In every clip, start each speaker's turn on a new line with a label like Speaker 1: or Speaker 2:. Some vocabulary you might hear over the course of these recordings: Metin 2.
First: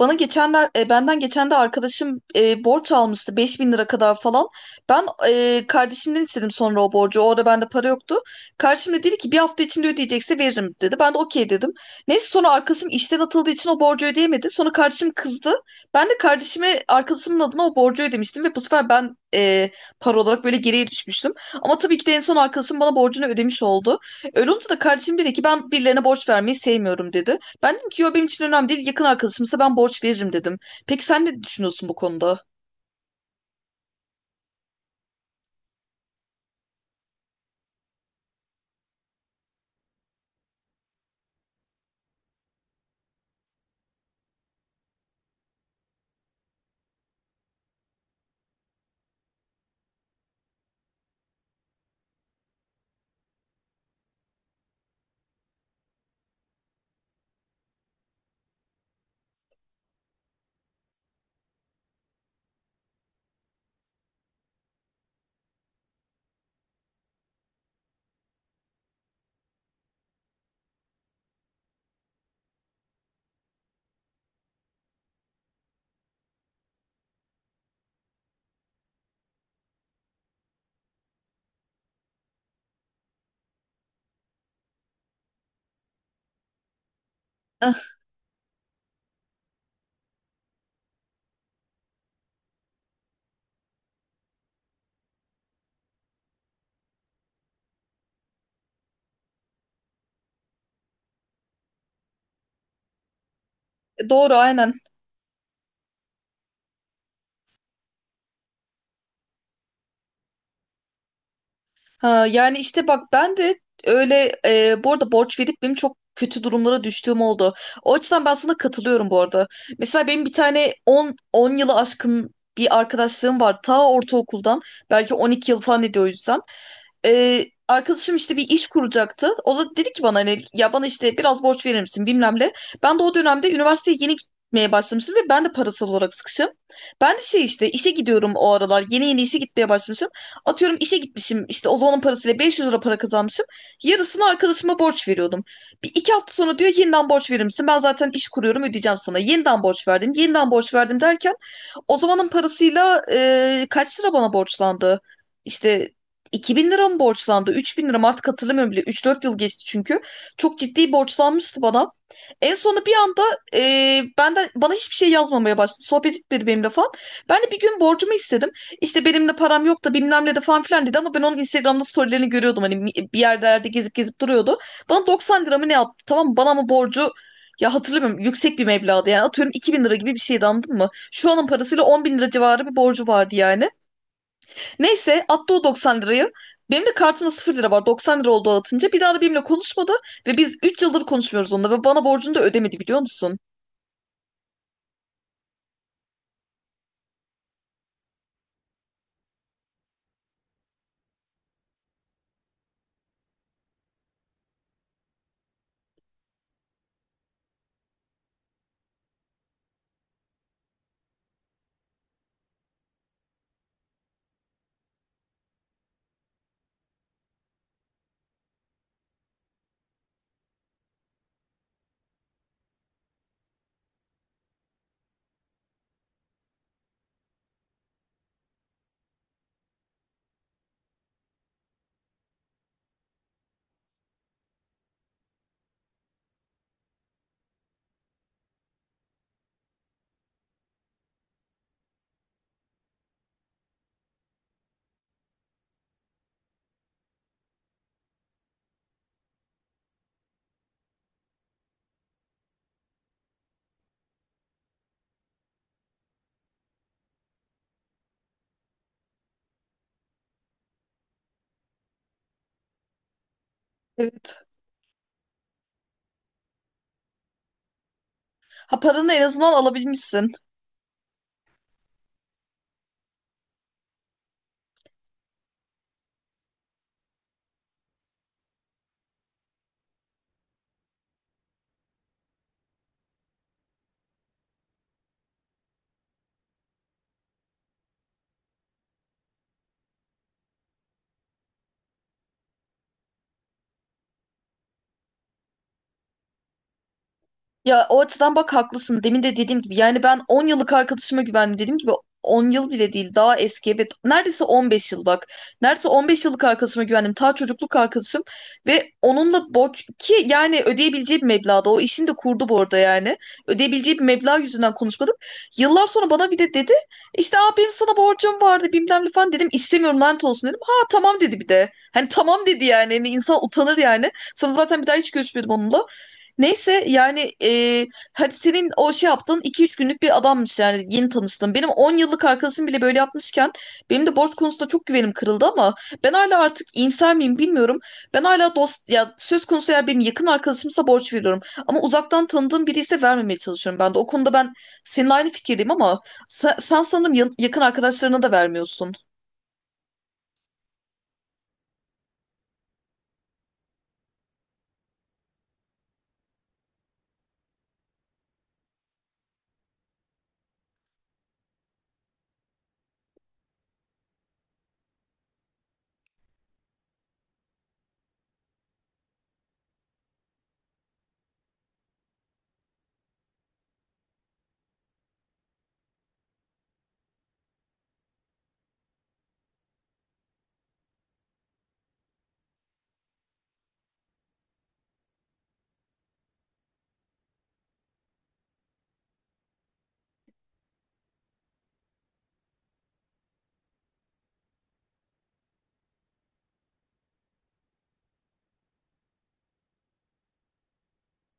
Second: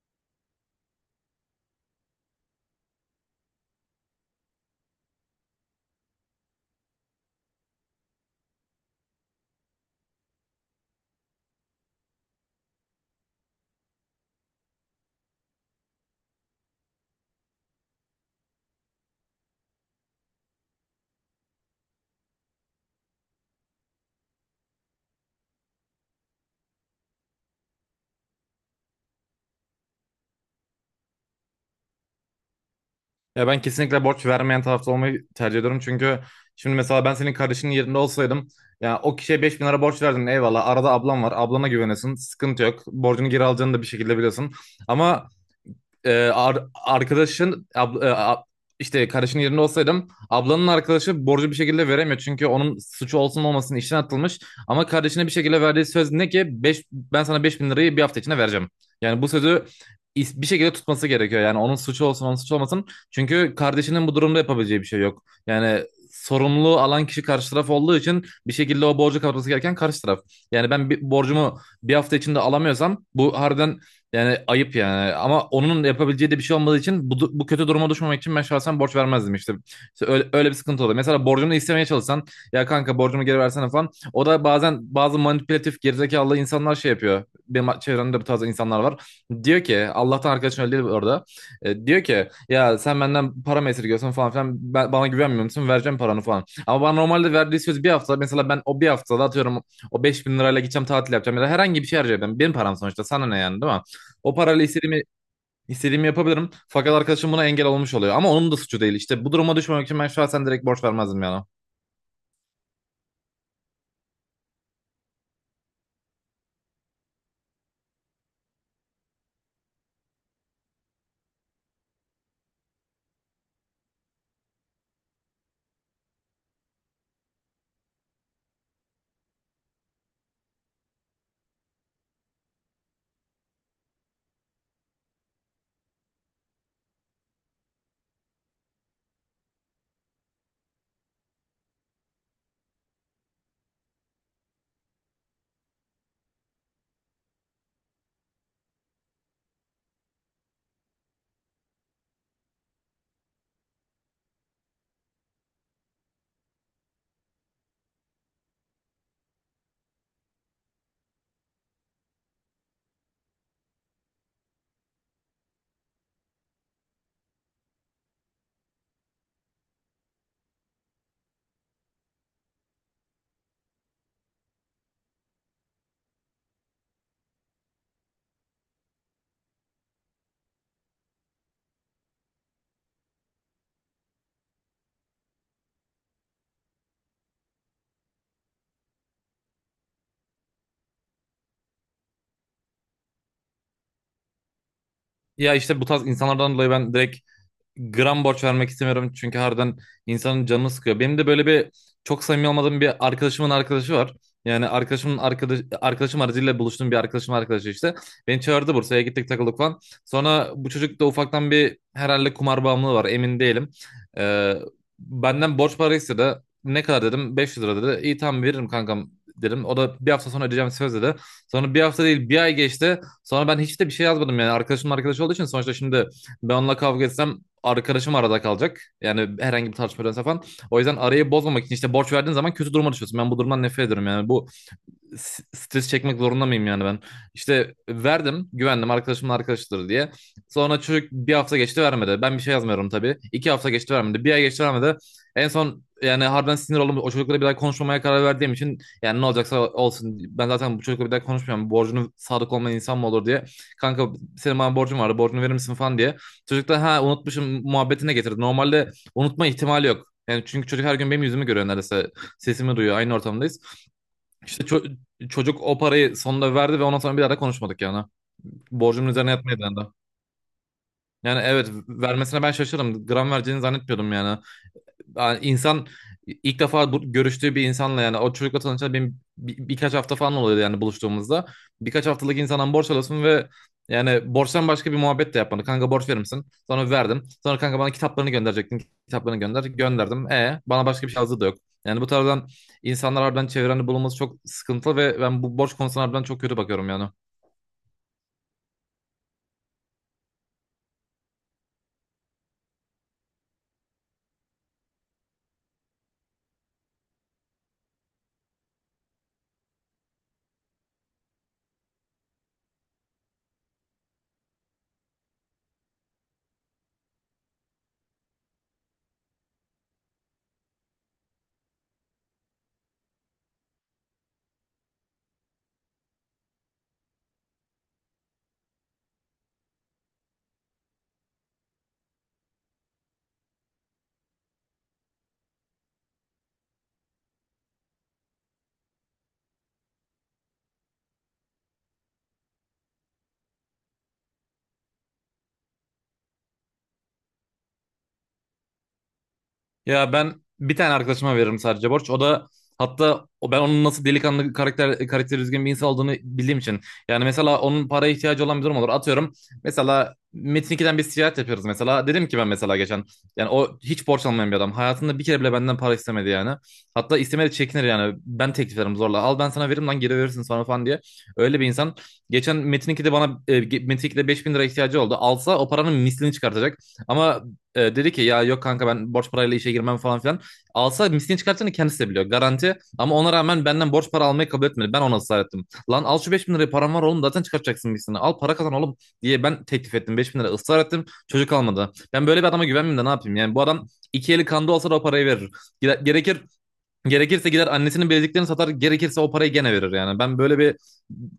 Speaker 1: Bana geçenler, benden geçen de arkadaşım, borç almıştı 5.000 lira kadar falan. Ben kardeşimden istedim sonra o borcu. O ara bende para yoktu. Kardeşim de dedi ki, bir hafta içinde ödeyecekse veririm dedi. Ben de okey dedim. Neyse, sonra arkadaşım işten atıldığı için o borcu ödeyemedi. Sonra kardeşim kızdı. Ben de kardeşime arkadaşımın adına o borcu ödemiştim ve bu sefer ben, para olarak böyle geriye düşmüştüm. Ama tabii ki de en son arkadaşım bana borcunu ödemiş oldu. Öyle olunca da kardeşim dedi ki, ben birilerine borç vermeyi sevmiyorum dedi. Ben dedim ki, yo, benim için önemli değil, yakın arkadaşımsa ben borç veririm dedim. Peki sen ne düşünüyorsun bu konuda?
Speaker 2: Ya ben kesinlikle borç vermeyen tarafta olmayı tercih ediyorum. Çünkü şimdi mesela ben senin kardeşinin yerinde olsaydım ya o kişiye 5 bin lira borç verdin eyvallah. Arada ablam var. Ablana güvenesin. Sıkıntı yok. Borcunu geri alacağını da bir şekilde biliyorsun. Ama e, ar- arkadaşın abla- e, a- işte kardeşinin yerinde olsaydım ablanın arkadaşı borcu bir şekilde veremiyor. Çünkü onun suçu olsun olmasın işten atılmış. Ama kardeşine bir şekilde verdiği söz ne ki? Ben sana 5 bin lirayı bir hafta içinde vereceğim. Yani bu sözü bir şekilde tutması gerekiyor. Yani onun suçu olsun onun suçu olmasın. Çünkü kardeşinin bu durumda yapabileceği bir şey yok. Yani sorumluluğu alan kişi karşı taraf olduğu için bir şekilde o borcu kapatması gereken karşı taraf. Yani ben bir borcumu bir hafta içinde alamıyorsam bu harbiden yani ayıp yani. Ama onun yapabileceği de bir şey olmadığı için bu kötü duruma düşmemek için ben şahsen borç vermezdim işte. İşte öyle bir sıkıntı oluyor. Mesela borcunu istemeye çalışsan ya kanka borcumu geri versene falan. O da bazen bazı manipülatif gerizekalı insanlar şey yapıyor.
Speaker 1: Eh,
Speaker 2: Benim çevremde bu tarz insanlar var. Diyor ki Allah'tan arkadaşın öyle değil orada. Diyor ki ya sen benden para mı esirgiyorsun falan filan. Bana güvenmiyor musun? Vereceğim paranı falan. Ama bana normalde verdiği söz bir hafta. Mesela ben o bir haftada atıyorum o 5 bin lirayla gideceğim tatil yapacağım ya da herhangi bir şey harcayacağım. Benim param sonuçta sana ne yani, değil mi?
Speaker 1: doğru,
Speaker 2: O parayla
Speaker 1: aynen.
Speaker 2: istediğimi yapabilirim. Fakat arkadaşım buna engel olmuş oluyor. Ama onun da suçu değil. İşte bu duruma düşmemek için ben şahsen direkt borç vermezdim yani.
Speaker 1: Ha, yani işte bak, ben de öyle, bu arada borç verip benim çok kötü durumlara düştüğüm oldu. O açıdan ben sana katılıyorum bu arada. Mesela benim bir tane 10 yılı aşkın bir arkadaşlığım var. Ta ortaokuldan, belki 12 yıl falan ediyor o yüzden. Arkadaşım işte bir iş kuracaktı. O da dedi ki bana, hani ya bana işte biraz borç verir misin, bilmem ne. Ben de o dönemde üniversiteye yeni gitmeye başlamıştım ve ben de parasal olarak sıkışım. Ben de şey, işte işe gidiyorum o aralar. Yeni yeni işe gitmeye başlamışım. Atıyorum, işe gitmişim işte o zamanın parasıyla 500 lira para kazanmışım. Yarısını arkadaşıma borç veriyordum. Bir iki hafta sonra diyor, yeniden borç verir misin? Ben zaten iş kuruyorum, ödeyeceğim sana. Yeniden borç verdim, yeniden borç verdim derken o zamanın parasıyla, kaç lira bana borçlandı? İşte 2000 lira mı borçlandı, 3000 lira mı, artık hatırlamıyorum bile. 3-4 yıl geçti çünkü. Çok ciddi borçlanmıştı bana. En sonu bir anda, e, benden bana hiçbir şey yazmamaya başladı. Sohbet etmedi benimle falan. Ben de bir gün borcumu istedim. İşte, benimle param yok da bilmem ne de falan filan dedi, ama ben onun Instagram'da storylerini görüyordum. Hani bir yerlerde gezip gezip duruyordu. Bana 90 lira mı ne attı, tamam mı? Bana ama borcu, ya hatırlamıyorum, yüksek bir meblağdı yani, atıyorum 2.000 lira gibi bir şeydi, anladın mı? Şu anın parasıyla 10 bin lira civarı bir borcu vardı yani. Neyse, attı o 90 lirayı. Benim de kartımda 0 lira var. 90 lira oldu atınca. Bir daha da benimle konuşmadı ve biz 3 yıldır konuşmuyoruz onunla ve bana borcunu da ödemedi, biliyor musun?
Speaker 2: Ya işte bu tarz insanlardan dolayı ben direkt gram borç vermek istemiyorum çünkü harbiden insanın canını sıkıyor. Benim de böyle bir çok samimi olmadığım bir arkadaşımın arkadaşı var. Yani arkadaşımın arkadaşım aracıyla buluştuğum bir arkadaşım arkadaşı işte. Beni çağırdı, Bursa'ya gittik, takıldık falan. Sonra bu çocuk da ufaktan bir herhalde kumar bağımlılığı var, emin değilim. Ee, Benden borç para istedi. Ne kadar dedim, 500 lira dedi. İyi tamam veririm kankam dedim. O da bir hafta sonra ödeyeceğim söz dedi. Sonra bir hafta değil bir ay geçti. Sonra ben hiç de bir şey yazmadım yani arkadaşımın arkadaşı olduğu için sonuçta, şimdi ben onunla kavga etsem arkadaşım arada kalacak. Yani herhangi bir tartışma falan. O yüzden arayı bozmamak için işte borç verdiğin zaman kötü duruma düşüyorsun. Ben bu durumdan nefret ediyorum yani. Bu stres çekmek zorunda mıyım yani ben? İşte verdim, güvendim arkadaşımın arkadaşıdır diye. Sonra çocuk, bir hafta geçti vermedi. Ben bir şey yazmıyorum tabii. 2 hafta geçti vermedi. Bir ay geçti vermedi. En son yani harbiden sinir oldum. O çocukla bir daha konuşmamaya karar verdiğim için yani ne olacaksa olsun. Ben zaten bu çocukla bir daha konuşmuyorum. Borcunu sadık olmayan insan mı olur diye. Kanka senin bana borcun vardı. Borcunu verir misin falan diye. Çocuk da ha unutmuşum muhabbetine getirdi. Normalde unutma ihtimali yok. Yani çünkü çocuk her gün benim yüzümü görüyor neredeyse. Sesimi duyuyor. Aynı ortamdayız.
Speaker 1: Evet.
Speaker 2: İşte çocuk o parayı sonunda verdi ve ondan sonra bir daha da konuşmadık yani.
Speaker 1: Ha,
Speaker 2: Borcumun
Speaker 1: paranı en
Speaker 2: üzerine
Speaker 1: azından
Speaker 2: yatmaya dendi.
Speaker 1: alabilmişsin.
Speaker 2: Yani evet, vermesine ben şaşırdım. Gram vereceğini zannetmiyordum yani. Yani insan ilk defa bu, görüştüğü bir insanla, yani o çocukla tanışan benim birkaç hafta falan oluyordu yani buluştuğumuzda. Birkaç haftalık insandan borç alıyorsun ve yani borçtan başka bir muhabbet de yapmadı. Kanka borç verir misin? Sonra verdim. Sonra kanka bana kitaplarını gönderecektin. Kitaplarını gönder. Gönderdim. E bana başka bir şey yazdığı da yok. Yani bu tarzdan insanlar harbiden çevrende bulunması çok sıkıntılı ve ben bu borç konusuna harbiden çok kötü bakıyorum yani.
Speaker 1: Ya, o açıdan bak haklısın. Demin de dediğim gibi, yani ben 10 yıllık arkadaşıma güvendim. Dediğim gibi 10 yıl bile değil, daha eski, evet, neredeyse 15 yıl bak. Neredeyse 15 yıllık arkadaşıma güvendim. Ta çocukluk arkadaşım ve onunla borç ki, yani ödeyebileceği bir meblağda, o işini de kurdu bu arada yani. Ödeyebileceği bir meblağ yüzünden konuşmadık. Yıllar sonra bana bir de dedi işte, abi benim sana borcum vardı bilmem ne falan, dedim istemiyorum, lanet olsun dedim. Ha, tamam dedi bir de. Hani tamam dedi yani. Hani insan utanır yani. Sonra zaten bir daha hiç görüşmedim onunla. Neyse yani, hadi senin o şey yaptığın 2-3 günlük bir adammış yani, yeni tanıştım Benim 10 yıllık arkadaşım bile böyle yapmışken benim de borç konusunda çok güvenim kırıldı, ama ben hala artık iyimser miyim bilmiyorum. Ben hala dost ya söz konusu, eğer benim yakın arkadaşımsa borç veriyorum. Ama uzaktan tanıdığım biri ise vermemeye çalışıyorum ben de. O konuda ben seninle aynı fikirdeyim, ama sen sanırım yakın arkadaşlarına da vermiyorsun.
Speaker 2: Ya ben bir tane arkadaşıma veririm sadece borç. O da hatta o ben onun nasıl delikanlı karakteri düzgün bir insan olduğunu bildiğim için. Yani mesela onun paraya ihtiyacı olan bir durum olur. Atıyorum mesela Metin 2'den biz ticaret yapıyoruz mesela. Dedim ki ben mesela geçen, yani o hiç borç almayan bir adam. Hayatında bir kere bile benden para istemedi yani. Hatta istemedi, çekinir yani. Ben teklif ederim zorla. Al ben sana veririm lan, geri verirsin sonra falan diye. Öyle bir insan. Geçen Metin 2'de bana Metin 2'de 5000 lira ihtiyacı oldu. Alsa o paranın mislini çıkartacak. Ama dedi ki ya yok kanka, ben borç parayla işe girmem falan filan. Alsa miskin çıkartacağını kendisi de biliyor. Garanti. Ama ona rağmen benden borç para almayı kabul etmedi. Ben ona ısrar ettim. Lan al şu 5 bin lirayı, param var oğlum, zaten çıkartacaksın miskini. Al para kazan oğlum diye ben teklif ettim. 5 bin lira ısrar ettim. Çocuk almadı. Ben böyle bir adama güvenmeyeyim de ne yapayım? Yani bu adam iki eli kanda olsa da o parayı verir. Gere- Gerekir Gerekirse gider annesinin bileziklerini satar, gerekirse o parayı gene verir yani. Ben böyle bir,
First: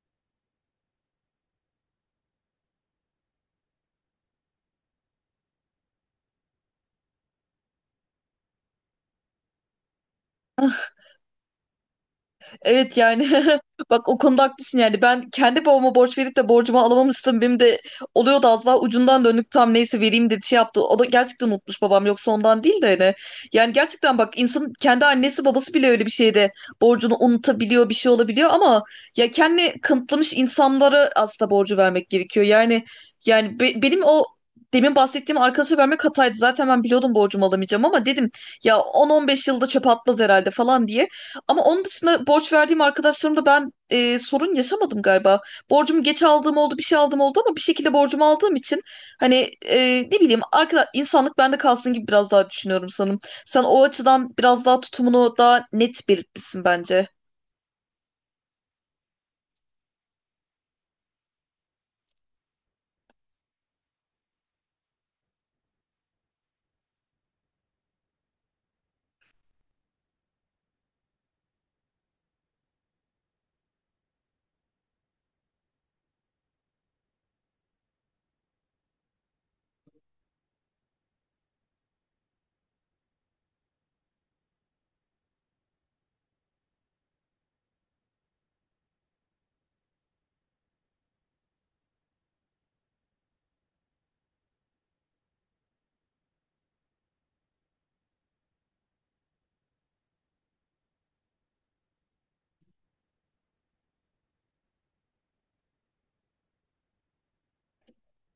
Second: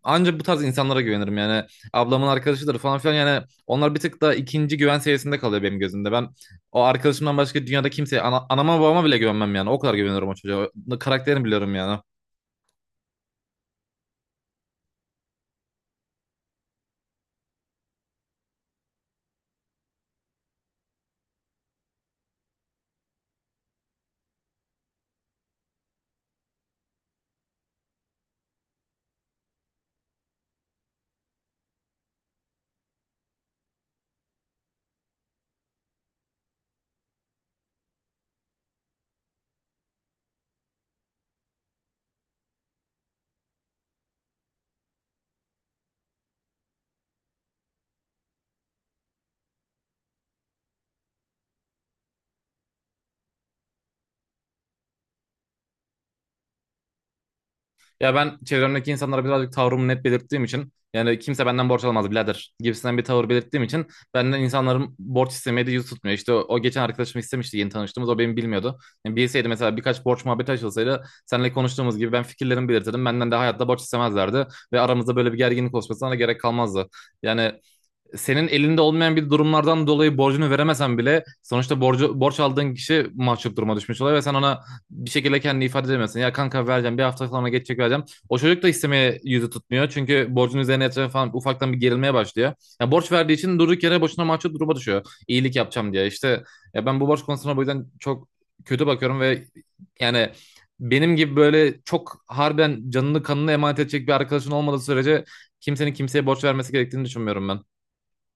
Speaker 2: ancak bu tarz insanlara güvenirim yani. Ablamın arkadaşıdır falan filan yani onlar bir tık da ikinci güven seviyesinde kalıyor benim gözümde. Ben o arkadaşımdan başka dünyada kimseye anama babama bile güvenmem yani. O kadar güveniyorum o çocuğa. O karakterini biliyorum yani.
Speaker 1: Evet yani, bak, o konuda haklısın yani. Ben kendi babama borç verip de borcumu alamamıştım, benim de oluyordu az daha, ucundan dönük tam, neyse, vereyim dedi, şey yaptı, o da gerçekten unutmuş babam, yoksa ondan değil de, hani yani gerçekten bak, insanın kendi annesi babası bile öyle bir şeyde borcunu unutabiliyor, bir şey olabiliyor, ama ya kendi kanıtlamış insanlara aslında borcu vermek gerekiyor yani. Yani benim o demin bahsettiğim arkadaşa vermek hataydı. Zaten ben biliyordum borcumu alamayacağım, ama dedim, ya 10-15 yılda çöpe atmaz herhalde falan diye. Ama onun dışında borç verdiğim arkadaşlarımda ben, sorun yaşamadım galiba. Borcumu geç aldığım oldu, bir şey aldığım oldu, ama bir şekilde borcumu aldığım için hani, ne bileyim, arkadaş, insanlık bende kalsın gibi biraz daha düşünüyorum sanırım. Sen o açıdan biraz daha tutumunu daha net belirtmişsin bence.
Speaker 2: Ya ben çevremdeki insanlara birazcık tavrımı net belirttiğim için, yani kimse benden borç alamaz birader gibisinden bir tavır belirttiğim için benden insanların borç istemeye de yüz tutmuyor. İşte o geçen arkadaşım istemişti yeni tanıştığımız, o benim bilmiyordu. Yani bilseydi mesela birkaç borç muhabbeti açılsaydı seninle konuştuğumuz gibi ben fikirlerimi belirtirdim. Benden de hayatta borç istemezlerdi ve aramızda böyle bir gerginlik oluşmasına da gerek kalmazdı. Yani senin elinde olmayan bir durumlardan dolayı borcunu veremesen bile sonuçta borç aldığın kişi mahcup duruma düşmüş oluyor ve sen ona bir şekilde kendini ifade edemezsin. Ya kanka vereceğim, bir hafta sonra geçecek, vereceğim. O çocuk da istemeye yüzü tutmuyor çünkü borcun üzerine yatırıyor falan, ufaktan bir gerilmeye başlıyor. Ya borç verdiği için durduk yere boşuna mahcup duruma düşüyor. İyilik yapacağım diye işte, ya ben bu borç konusuna bu yüzden çok kötü bakıyorum ve yani benim gibi böyle çok harbiden canını kanını emanet edecek bir arkadaşın olmadığı sürece kimsenin kimseye borç vermesi gerektiğini düşünmüyorum ben.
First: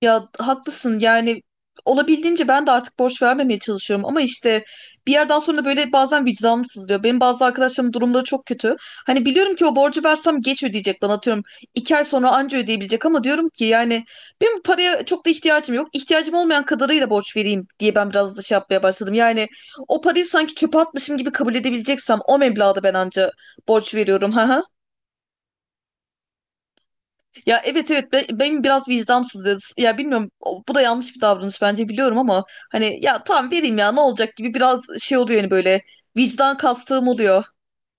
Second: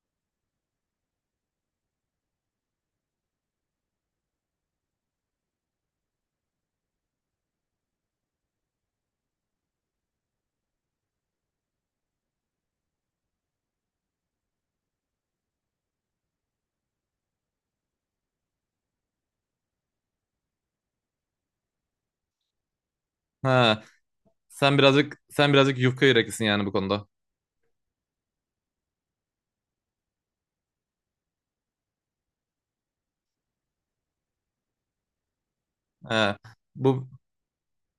Speaker 1: Ya haklısın yani, olabildiğince ben de artık borç vermemeye çalışıyorum, ama işte bir yerden sonra böyle bazen vicdanım sızlıyor. Benim bazı arkadaşlarımın durumları çok kötü. Hani biliyorum ki o borcu versem geç ödeyecek bana, atıyorum 2 ay sonra anca ödeyebilecek, ama diyorum ki yani benim bu paraya çok da ihtiyacım yok. İhtiyacım olmayan kadarıyla borç vereyim diye ben biraz da şey yapmaya başladım. Yani o parayı sanki çöpe atmışım gibi kabul edebileceksem o meblağda ben anca
Speaker 2: Ha,
Speaker 1: borç veriyorum.
Speaker 2: sen birazcık sen birazcık yufka yüreklisin yani bu konuda.
Speaker 1: Ya, evet evet, benim biraz vicdansızlığı, ya bilmiyorum, bu da yanlış bir davranış bence, biliyorum, ama hani ya, tamam vereyim, ya ne olacak gibi biraz şey oluyor yani, böyle
Speaker 2: Ha,
Speaker 1: vicdan kastığım
Speaker 2: bu
Speaker 1: oluyor.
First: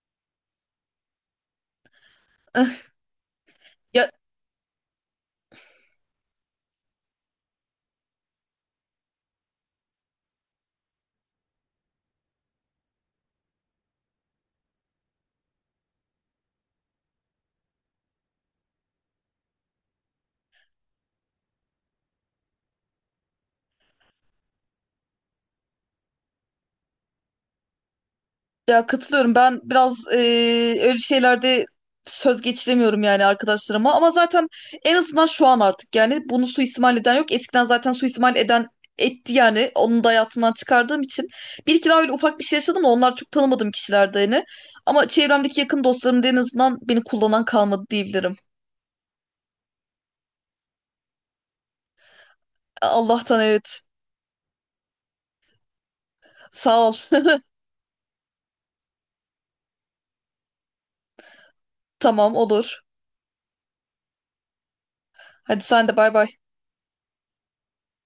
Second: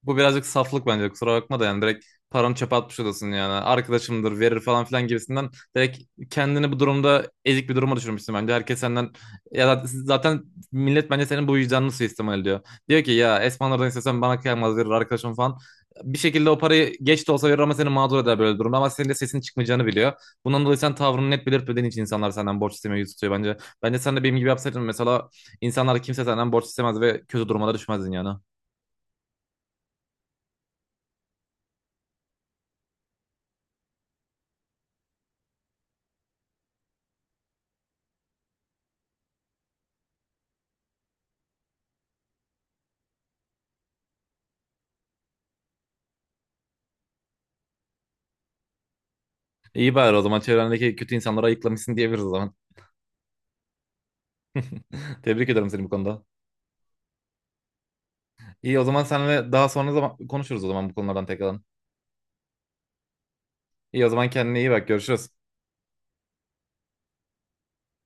Speaker 2: Bu birazcık saflık bence, kusura bakma da, yani direkt paranı çöpe atmış odasın yani.
Speaker 1: Ya
Speaker 2: Arkadaşımdır verir falan filan gibisinden direkt kendini bu durumda ezik bir duruma düşürmüşsün bence. Herkes senden ya da zaten millet bence senin bu vicdanını suistimal ediyor. Diyor ki ya Esmanlardan istesem bana kıyamaz verir arkadaşım falan. Bir şekilde o parayı geç de olsa verir ama seni mağdur eder böyle durumda, ama senin de sesin çıkmayacağını biliyor. Bundan dolayı sen tavrını net belirtmediğin için insanlar senden borç istemeye yüz tutuyor bence. Bence sen de benim gibi yapsaydın mesela insanlar, kimse senden borç istemez ve kötü durumlara düşmezdin yani.
Speaker 1: Ya katılıyorum. Ben biraz öyle şeylerde söz geçiremiyorum yani arkadaşlarıma. Ama zaten en azından şu an artık yani bunu suistimal eden yok. Eskiden zaten suistimal eden etti yani. Onu da hayatımdan çıkardığım için. Bir iki daha öyle ufak bir şey yaşadım da onlar çok tanımadığım kişilerdi yani. Ama çevremdeki yakın dostlarım da en azından beni kullanan kalmadı diyebilirim.
Speaker 2: İyi bari, o zaman çevrendeki kötü insanları ayıklamışsın diyebiliriz o zaman.
Speaker 1: Allah'tan evet.
Speaker 2: Tebrik ederim seni bu konuda.
Speaker 1: Sağ ol.
Speaker 2: İyi o zaman, seninle daha sonra zaman konuşuruz o zaman, bu konulardan tekrardan.
Speaker 1: Tamam, olur.
Speaker 2: İyi o zaman, kendine iyi bak, görüşürüz.
Speaker 1: Hadi sen de, bay bay.